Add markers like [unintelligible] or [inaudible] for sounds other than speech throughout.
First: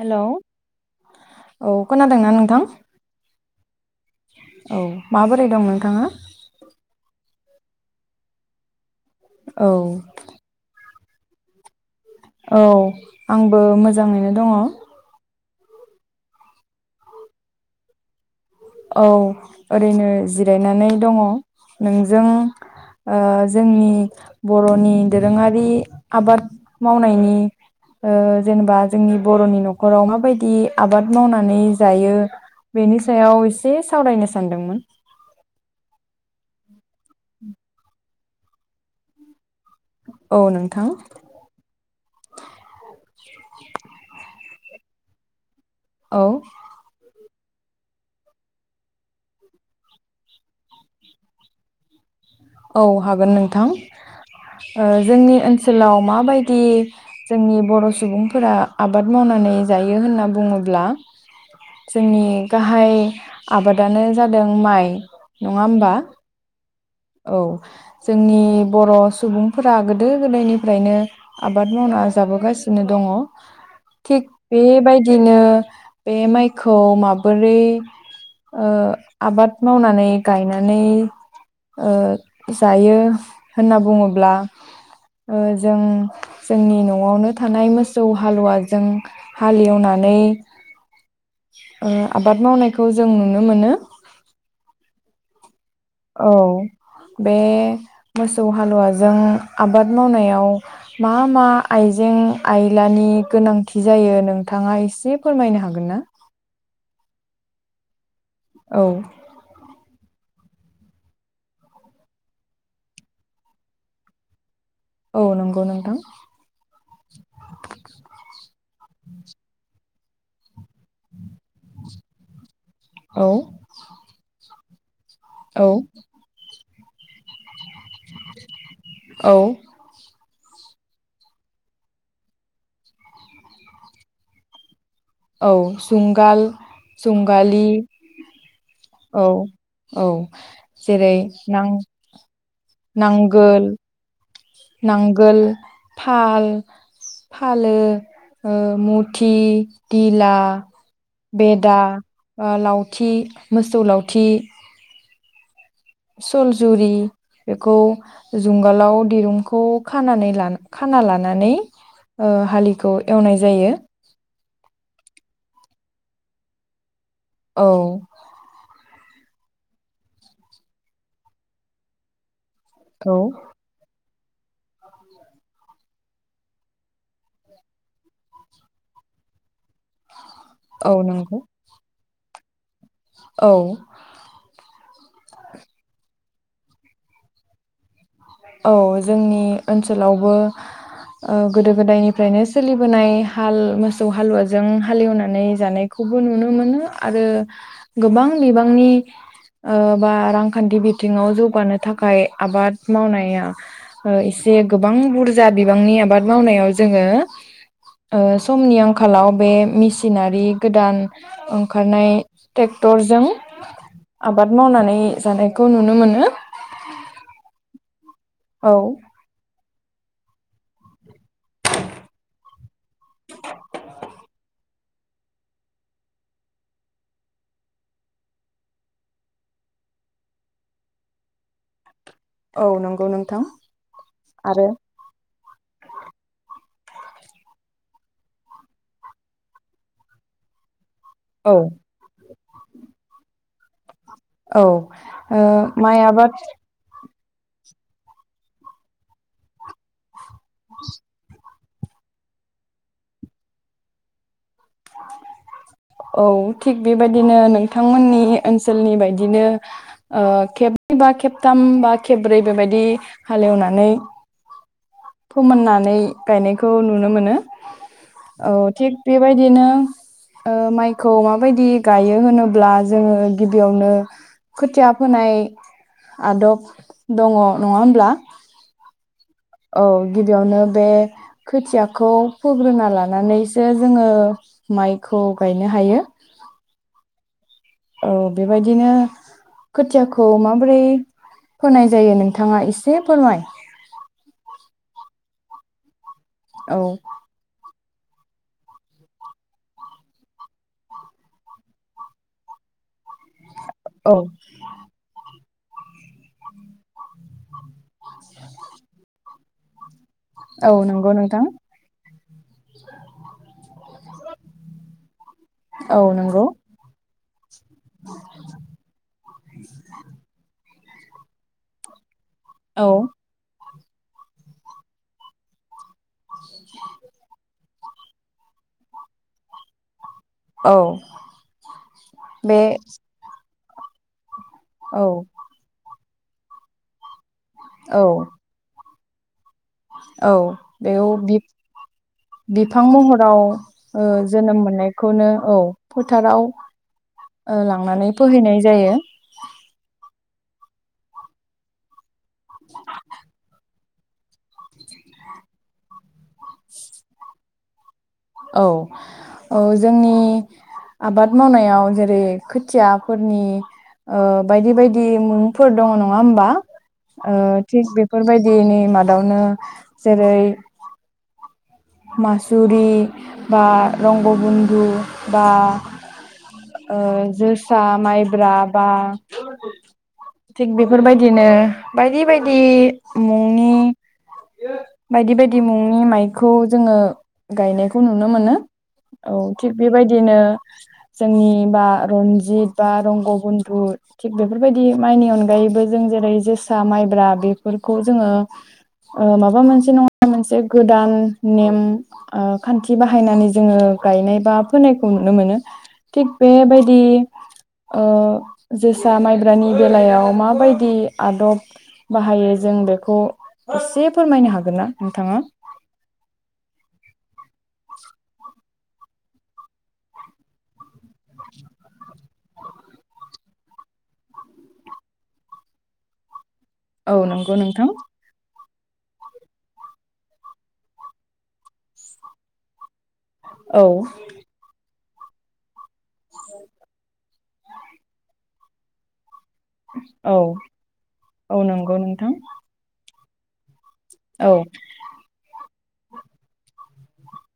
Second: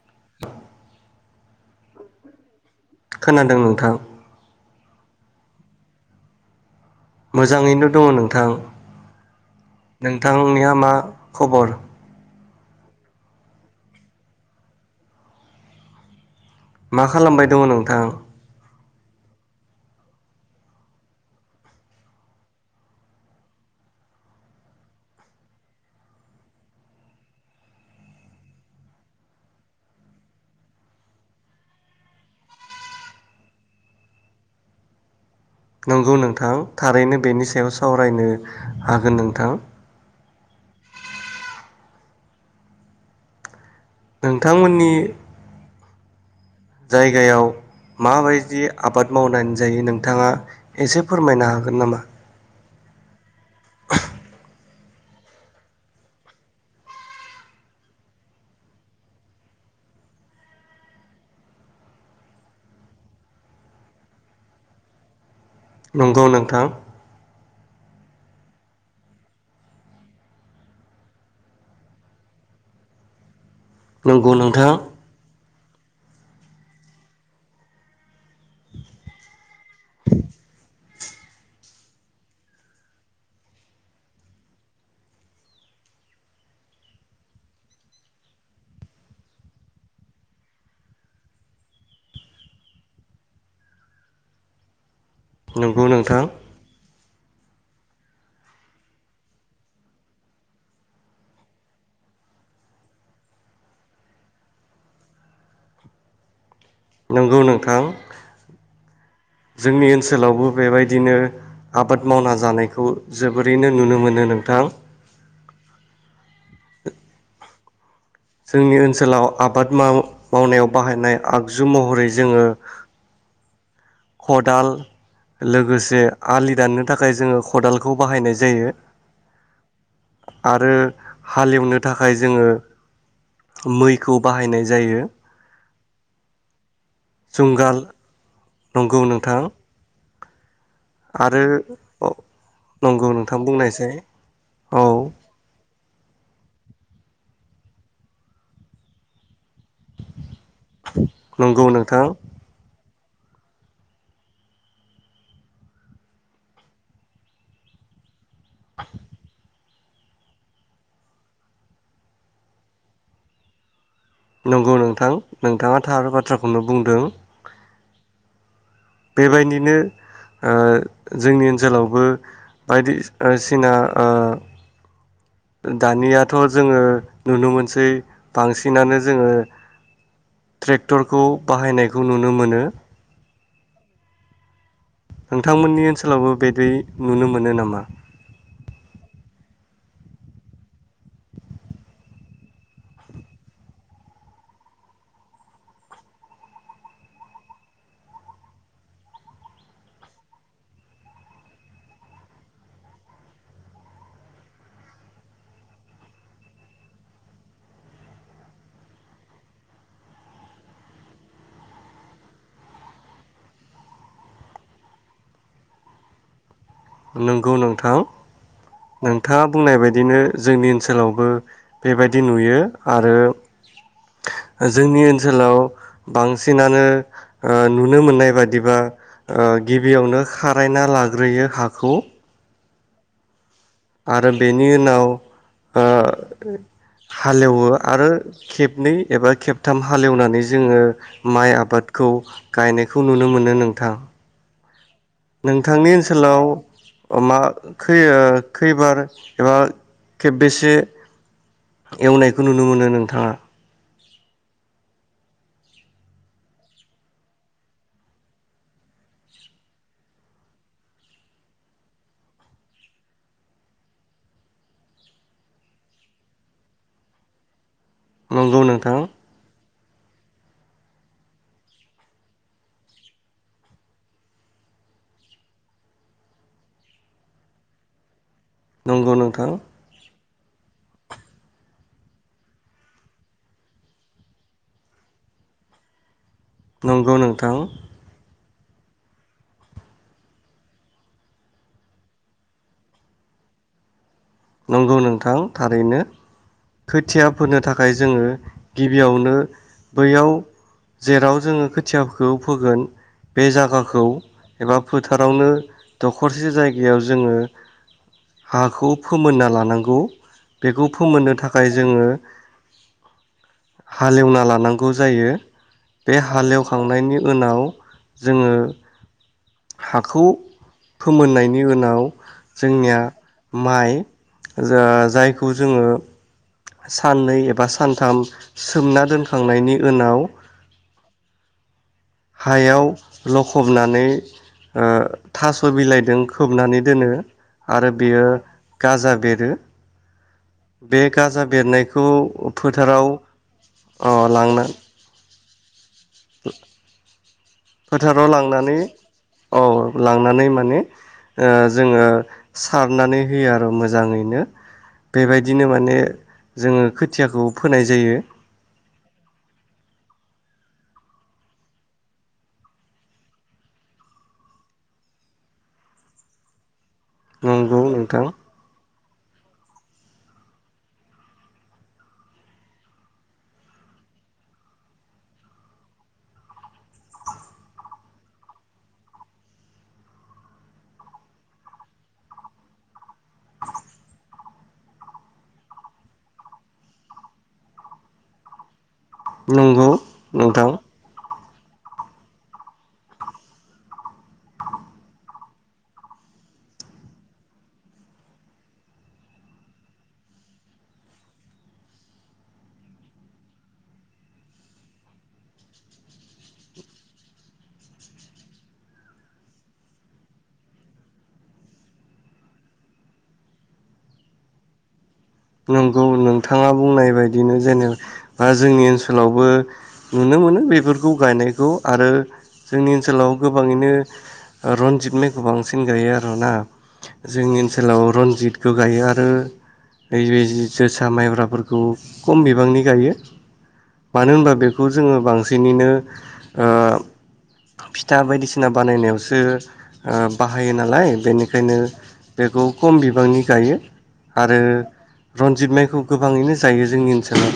Hello औ खोनादोंना नोंथां? खोनादों नोंथां। औ माबोरै दं नोंथाङा? मोजाङैनो दङ नोंथां। औ नोंथांनिया मा? खबर औ आंबो मोजाङैनो दङ। मा खालामबाय दङ नोंथां? औ ओरैनो जिरायनानै दङ नोंजों ओ जोंनि बर'नि दोरोङारि आबाद मावनायनि ओ जेनेबा जोंनि बर'नि न'खराव माबायदि आबाद मावनानै जायो बेनि सायाव एस से सावरायनो सानदोंमोन। नंगौ नोंथां थारैनो बेनि सायाव सावरायनो हागोन नोंथां। औ नोंथां नोंथांमोननि औ जायगायाव माबायदि आबाद मावनानै जायो नोंथाङा एसे फोरमायनो हागोन नामा औ हागोन नोंथां ओ जोंनि ओनसोलाव माबायदि जोंनि बर' सुबुंफोरा आबाद मावनानै जायो होनना बुङोब्ला जोंनि गाहाय आबादानो जादों माइ। नङा होमबा नंगौ नोंथां औ जोंनि बर' सुबुंफोरा गोदो गोदायनिफ्रायनो आबाद मावना जाबोगासिनो दङ थिग नंगौ नोंथां बेबायदिनो बे माइखौ माबोरै ओ आबाद मावनानै गायनानै ओ जायो होनना बुङोब्ला ओ जों जोंनि न'आवनो थानाय मोसौ हालुवाजों हालेएवनानै ओ आबाद मावनायखौ जों नुनो मोनो नोंगौ नोंथां औ बे मोसौ हालुवाजों आबाद मावनायाव मा मा आइजें आयलानि गोनांथि जायो नोंथाङा एसे फोरमायनो हागोन ना? नंगौ नोंथां औ जोंनि ओनसोलावबो बेबायदिनो आबाद मावना जानायखौ जोबोरैनो नुनो मोनो नोंथां औ नंगौ नोंथां जोंनि ओनसोलाव आबाद माव -मावनायाव बाहायनाय आगजु महरै जोङो औ खदाल औ लोगोसे आलि दाननो थाखाय जोङो खदाल खौ बाहायनाय जायो औ आरो हालेएवनो थाखाय जोङो मैखौ बाहायनाय जायो औ जुंगाल जुंगालि जुंगाल नंगौ औ नोंथां औ जेरै आरो नां औ नंगौ नोंथां नांगोल बुंनायसै औ नांगोल फाल फालो ओ मुथि गिला नंगौ बेदा नोंथां ओ लाव थि मोसौ लावथि सलजुरि बेखौ जुंगालाव दिरुंखौ खानानै लाना खाना लानानै ओ हालिखौ एवनाय जायो। नोंगौ नोंथां नोंथाङा थार बाथ्राखौनो बुंदों। औ बेबायदिनो ओ जोंनि ओनसोलावबो बायदि औ ओ सिना ओ दानियाथ' जोङो नुनो मोनसै बांसिनानो जोङो औ ट्रेक्टरखौ नंगौ बाहायनाय। खौ नुनो मोनो औ नोंथांमोननि ओनसोलावबो बेदि नुनो मोनो नामा? औ जोंनि ओनसोलावबो ओ गोदो गोदायनिफ्रायनो सोलिबोनाय हाल मोसौ हालुवाजों हालेवनानै जानायखौबो नुनो मोनो आरो गोबां बिबांनि ओ बा रांखान्थि बिथिङाव जौगानो थाखाय आबाद मावनाय एसे गोबां बुरजा बिबांनि आबाद मावनायाव जोङो ओ समनि आंखालाव बे मेसिनारि गोदान ओंखारनाय ट्रेक्टरजों आबाद मावनानै जानायखौ नुनो मोनो। नंगौ नोंथां। औ नोंथाङा बुंनाय बायदिनो जोंनि ओनसोलाव बो बेबायदि नुयो आरो जोंनि ओनसोलाव बांसिनानो ओ नुनो मोननाय बादिबा ओ गिबियावनो खारायना लाग्रोयो हा। खौ औ नंगौ नोंथां। आरो बेनि उनाव ओ हालेवो आरो खेबनै एबा खेबथाम हालेवनानै जोङो। माइ औ आबादखौ गायनायखौ नुनो मोनो नोंं थां औ नोंथांनि माइ आबाद ओनसोलाव? मा खैबार एबा खेबबैसे एवनायखौ नुनो मोनो नोंथाङा? औ थिग बेबायदिनो नोंथांमोननि ओनसोलनि बायदिनो ओ खेबबै बा खेबथाम बा खेबब्रै बेबायदि हालेवनानै फोमोननानै गायनायखौ नुनो मोनो। औ नंगौ थिग नोंथां बेबायदिनो। ओ माइखौ माबायदि गायो होनोब्ला जोङो गिबियावनो खोथिया फोनाय आदब दङ नङा होमब्ला? नंगौ नोंथां। औ गिबियावनो बे खोथियाखौ फोग्रोना लानानैसो जोङो माइखौ गायनो हायो। नंगौ नोंथां। औ बेबायदिनो खोथियाखौ माबोरै होनाय जायो नोंथाङा एसे फोरमाय। नंगौ नोंथां थारैनो औ खोथिया फोनो था थाखाय जोङो गिबियावनो बैयाव जेराव जोङो खोथियाखौ फोगोन। बे जागाखौ औ एबा फोथारावनो दखरसे जायगायाव जोङो हाखौ फोमोनना लानांगौ औ बेखौ नंगौ फोमोननो नोंथां थाखाय जोङो हालेवना लानांगौ जायो औ बे नंगौ हाल एवखांनायनि ओनाव जोङो हाखौ फोमोननायनि ओनाव औ जोंनिया माइ जा जायखौ जोङो साननै एबा सानथाम सोमना दोनखांनायनि ओनाव औ बे हायाव ल फबनानै ओ औ थास' बिलाइदों खोबनानै दोनो आरो औ बेयो गाजा बेरो औ बे बेयाव गाजा बेरनायखौ बि-बिफां फोथाराव महराव ओ अ जोनोम लांना मोननायखौनो औ फोथाराव ओ लांनानै फोथाराव फोहैनाय लांनानै जायो। औ लांनानै माने ओ जोङो सारनानै होयो आरो मोजां जाङैनो बेबायदिनो माने जोङो खोथियाखौ फोनाय जायो औ औ जोंनि आबाद मावनायाव जेरै खोथियाफोरनि ओ बायदि बायदि मुंफोर दङ नङा होमबा ओ नंगौ थिग नोंथां बेफोरबायदिनि मादावनो जेरै मासुरि बा रंगबन्धु बा ओ जोसा माइब्रा बा थिग बेफोरबायदिनो बायदि बायदि मुंनि बायदि बायदि मुंनि माइख खौ जोङो गायनायखौ नुनो मोनो। औ थिग नंगौ बेबायदिनो नोंथां जोंनि बा रनजित बा रंग बन्धु थिक बेफोरबायदि माइनि अनगायैबो जों जेरै जोसा माइब्रा बेफोरखौ जोङो ओ माबा मोनसे नङा मोनसे गोदान नेम ओ खान्थि बाहायनानै जोङो गायनाय बा फोनायखौ नुनो मोनो थिग बेबायदि ओ जोसा माइब्रानि बेलायाव माबायदि आदब बाहायो जों बेखौ एसे फोरमायनो हागोन ना नोंथाङा नंगौ नोंथाङा बुंनाय बायदिनो जेनेबा जोंनि ओनसोलावबो नुनो मोनो बेफोरखौ गायनायखौ आरो जोंनि ओनसोलाव गोबाङैनो रनजित माइखौ बांसिन गायो आरुना औ नंगौ जोंनि नोंथां ओनसोलाव रनजित खोगायो आरो ओइ बै जोसा माइब्राफोरखौ खम बिबांनि गायो। औ मानो होमबा बेखौ जोङो बांसिनिनो ओ फिथा बायदिसिना बानायनायावसो ओ औ बाहायो नालाय औ बेनिखायनो नंगौ नोंथां बेखौ खम बि ननिगाययो औ आरो रनजित माइखौ गोबाङैनो जायो जोंनि ओनसोल [unintelligible]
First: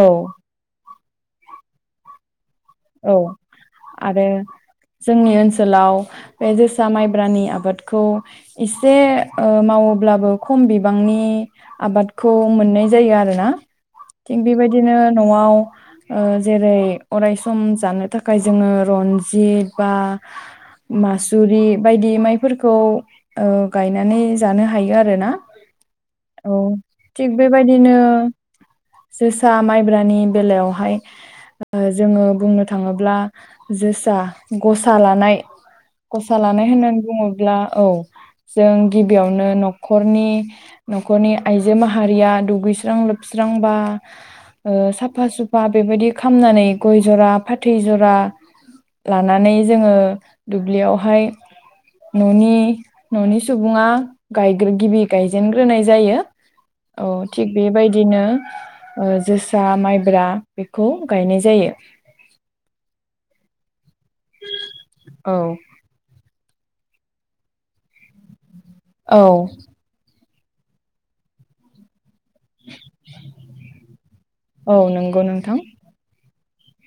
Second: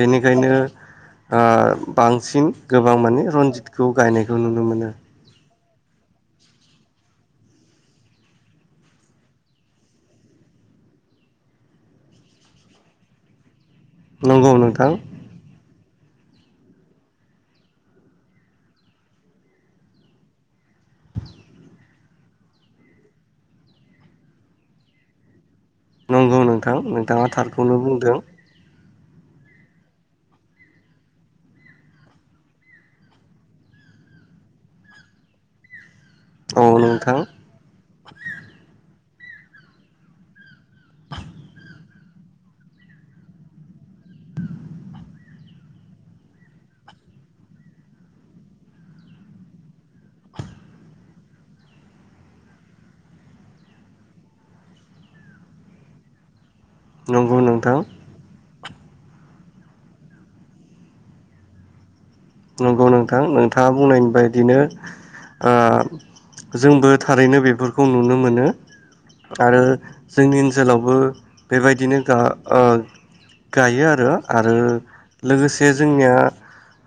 औ आ बांसिन गोबां औ माने रन्जितखौ गायनायखौ नुनो मोनो। सोलाव बे जोसा माइब्रानि आबादखौ एसे ओ मावोब्लाबो खम बिबांनि आबादखौ मोननाय जायो आरोना थिग नंगौ नोंथां बेबायदिनो न'आव ओ जेरै अरायस सम जानो थाखाय जोङो रनजित बा मासुरि बायदि माइफोरखौ ओ गायनानै जानो नंगौ औ नोंथां नोंथाङा थिग थारखौनो बेबायदिनो बुंदों जोसा माइब्रानि बेलायावहाय ओ जोङो बुंनो थाङोब्ला जोसा गसा लानाय गसा औ लानाय होननानै नोंथां बुङोब्ला औ जों गिबियावनो न'खरनि न'खरनि आइजो माहा हारिया दुगैस्रां लोबस्रांबा ओ साफा सुफा बेबायदि खामनानै गय ज'रा फाथै जरा लानानै जोङो दुब्लियावहाय न'नि न'नि सुबुङा गायग्रो गिबि गायजेनग्रोनाय जायो। औ नंगौ थिग नोंथां बेबायदिनो ओ जोसा माइब्रा बेखौ गायनाय जायो। नंगौ नोंथां नोंथाङा बुंनायनि बायदिनो औ ओ जोंबो थारैनो बेफोरखौ नुनो मोनो औ आरो जोंनि ओनसोलावबो बेबायदिनो गा ओ गायो आरो आरो औ नंगौ नोंथां लोगोसे जोंनिया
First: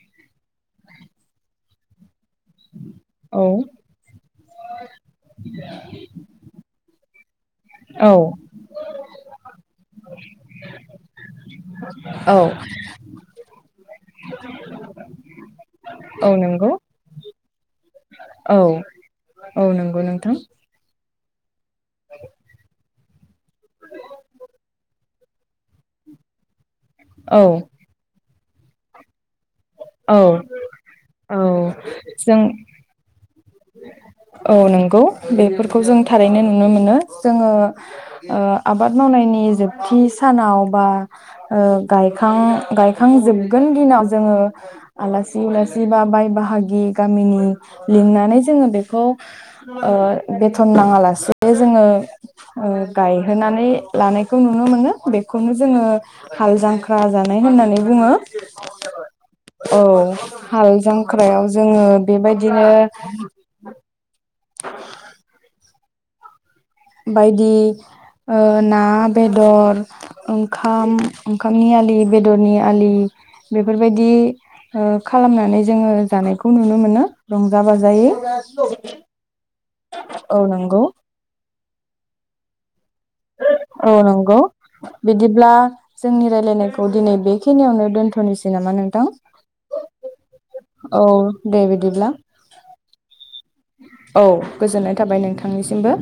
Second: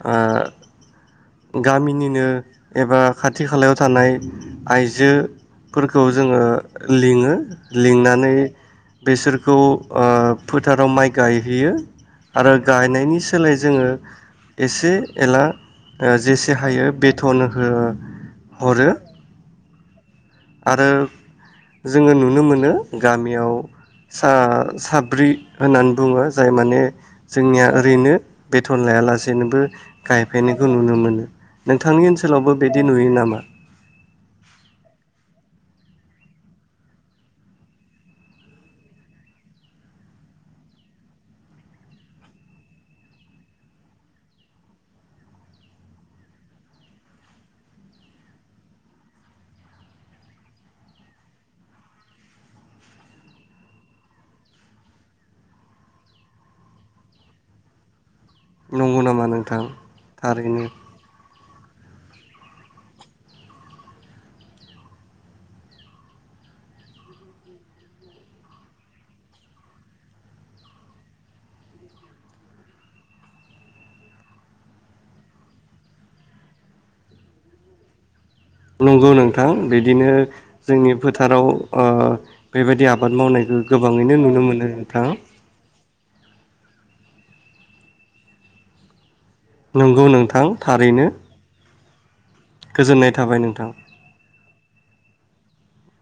आ गामिनिनो एबा औ खाथि खालायाव थानाय आइजोफोरखौ जोङो लिङो औ लिंनानै बेसोरखौ ओ फोथाराव माइ गायहोयो। औ आरो गायनायनि सोलाय जोङो एसे एला ओ औ जेसे नंगौ हायो बे थन हो औ हरो औ नंगौ नोंथां आरो जोङो नुनो मोनो गामियाव सा साब ब्रि होननानै बुङो जाय माने औ जोंनिया ओरैनो बेथन लायालासेनोबो औ गायफैनायखौ नुनो मोनो औ नोंथांनि जों ओनसोलावबो बिदि नुयो नामा? औ नंगौ बेफोरखौ जों थारैनो नुनो मोनो जोङो ओ आबाद मावनायनि जोबथि सानाव बा ओ गायखां गायखांजोबगोन दिनाव जोङो आलासि उलासि बा बाय बाहागि गामिनि लिंनानै जोङो बेखौ बेथन ओ नाङा लासे जोङो ओ गायहोनानै लानायखौ नुनो मोनो बेखौनो जोङो हाल जांख्रा जानाय होननानै बुङो। नंगौ नामा नोंथां औ थारैनो हाल जांख्रायाव जोङो बेबायदिनो [inaudible] [inaudible] बायदि ओ ना बेदर ओंखाम ओंखामनि आलि बेदरनि आलि बेफोरबायदि ओ खालामनानै जोङो जानायखौ नुनो मोनो रंजा बाजायै नंगौ नोंथां बिदिनो औ नंगौ जोंनि फोथाराव अ बेबायदि आबाद मावनायखौ औ गोबाङैनो नंगौ नुनो मोनो नोंथां। बिदिब्ला जोंनि रायलायनायखौ दिनै बेखिनियावनो दोन्थ'नोसै नामा नोंथां नंगौ नोंथां औ थारैनो दे बिदिब्ला गोजोननाय थाबाय नोंथां गोजोन्नाय थाबाय नोंथांनिसिमबो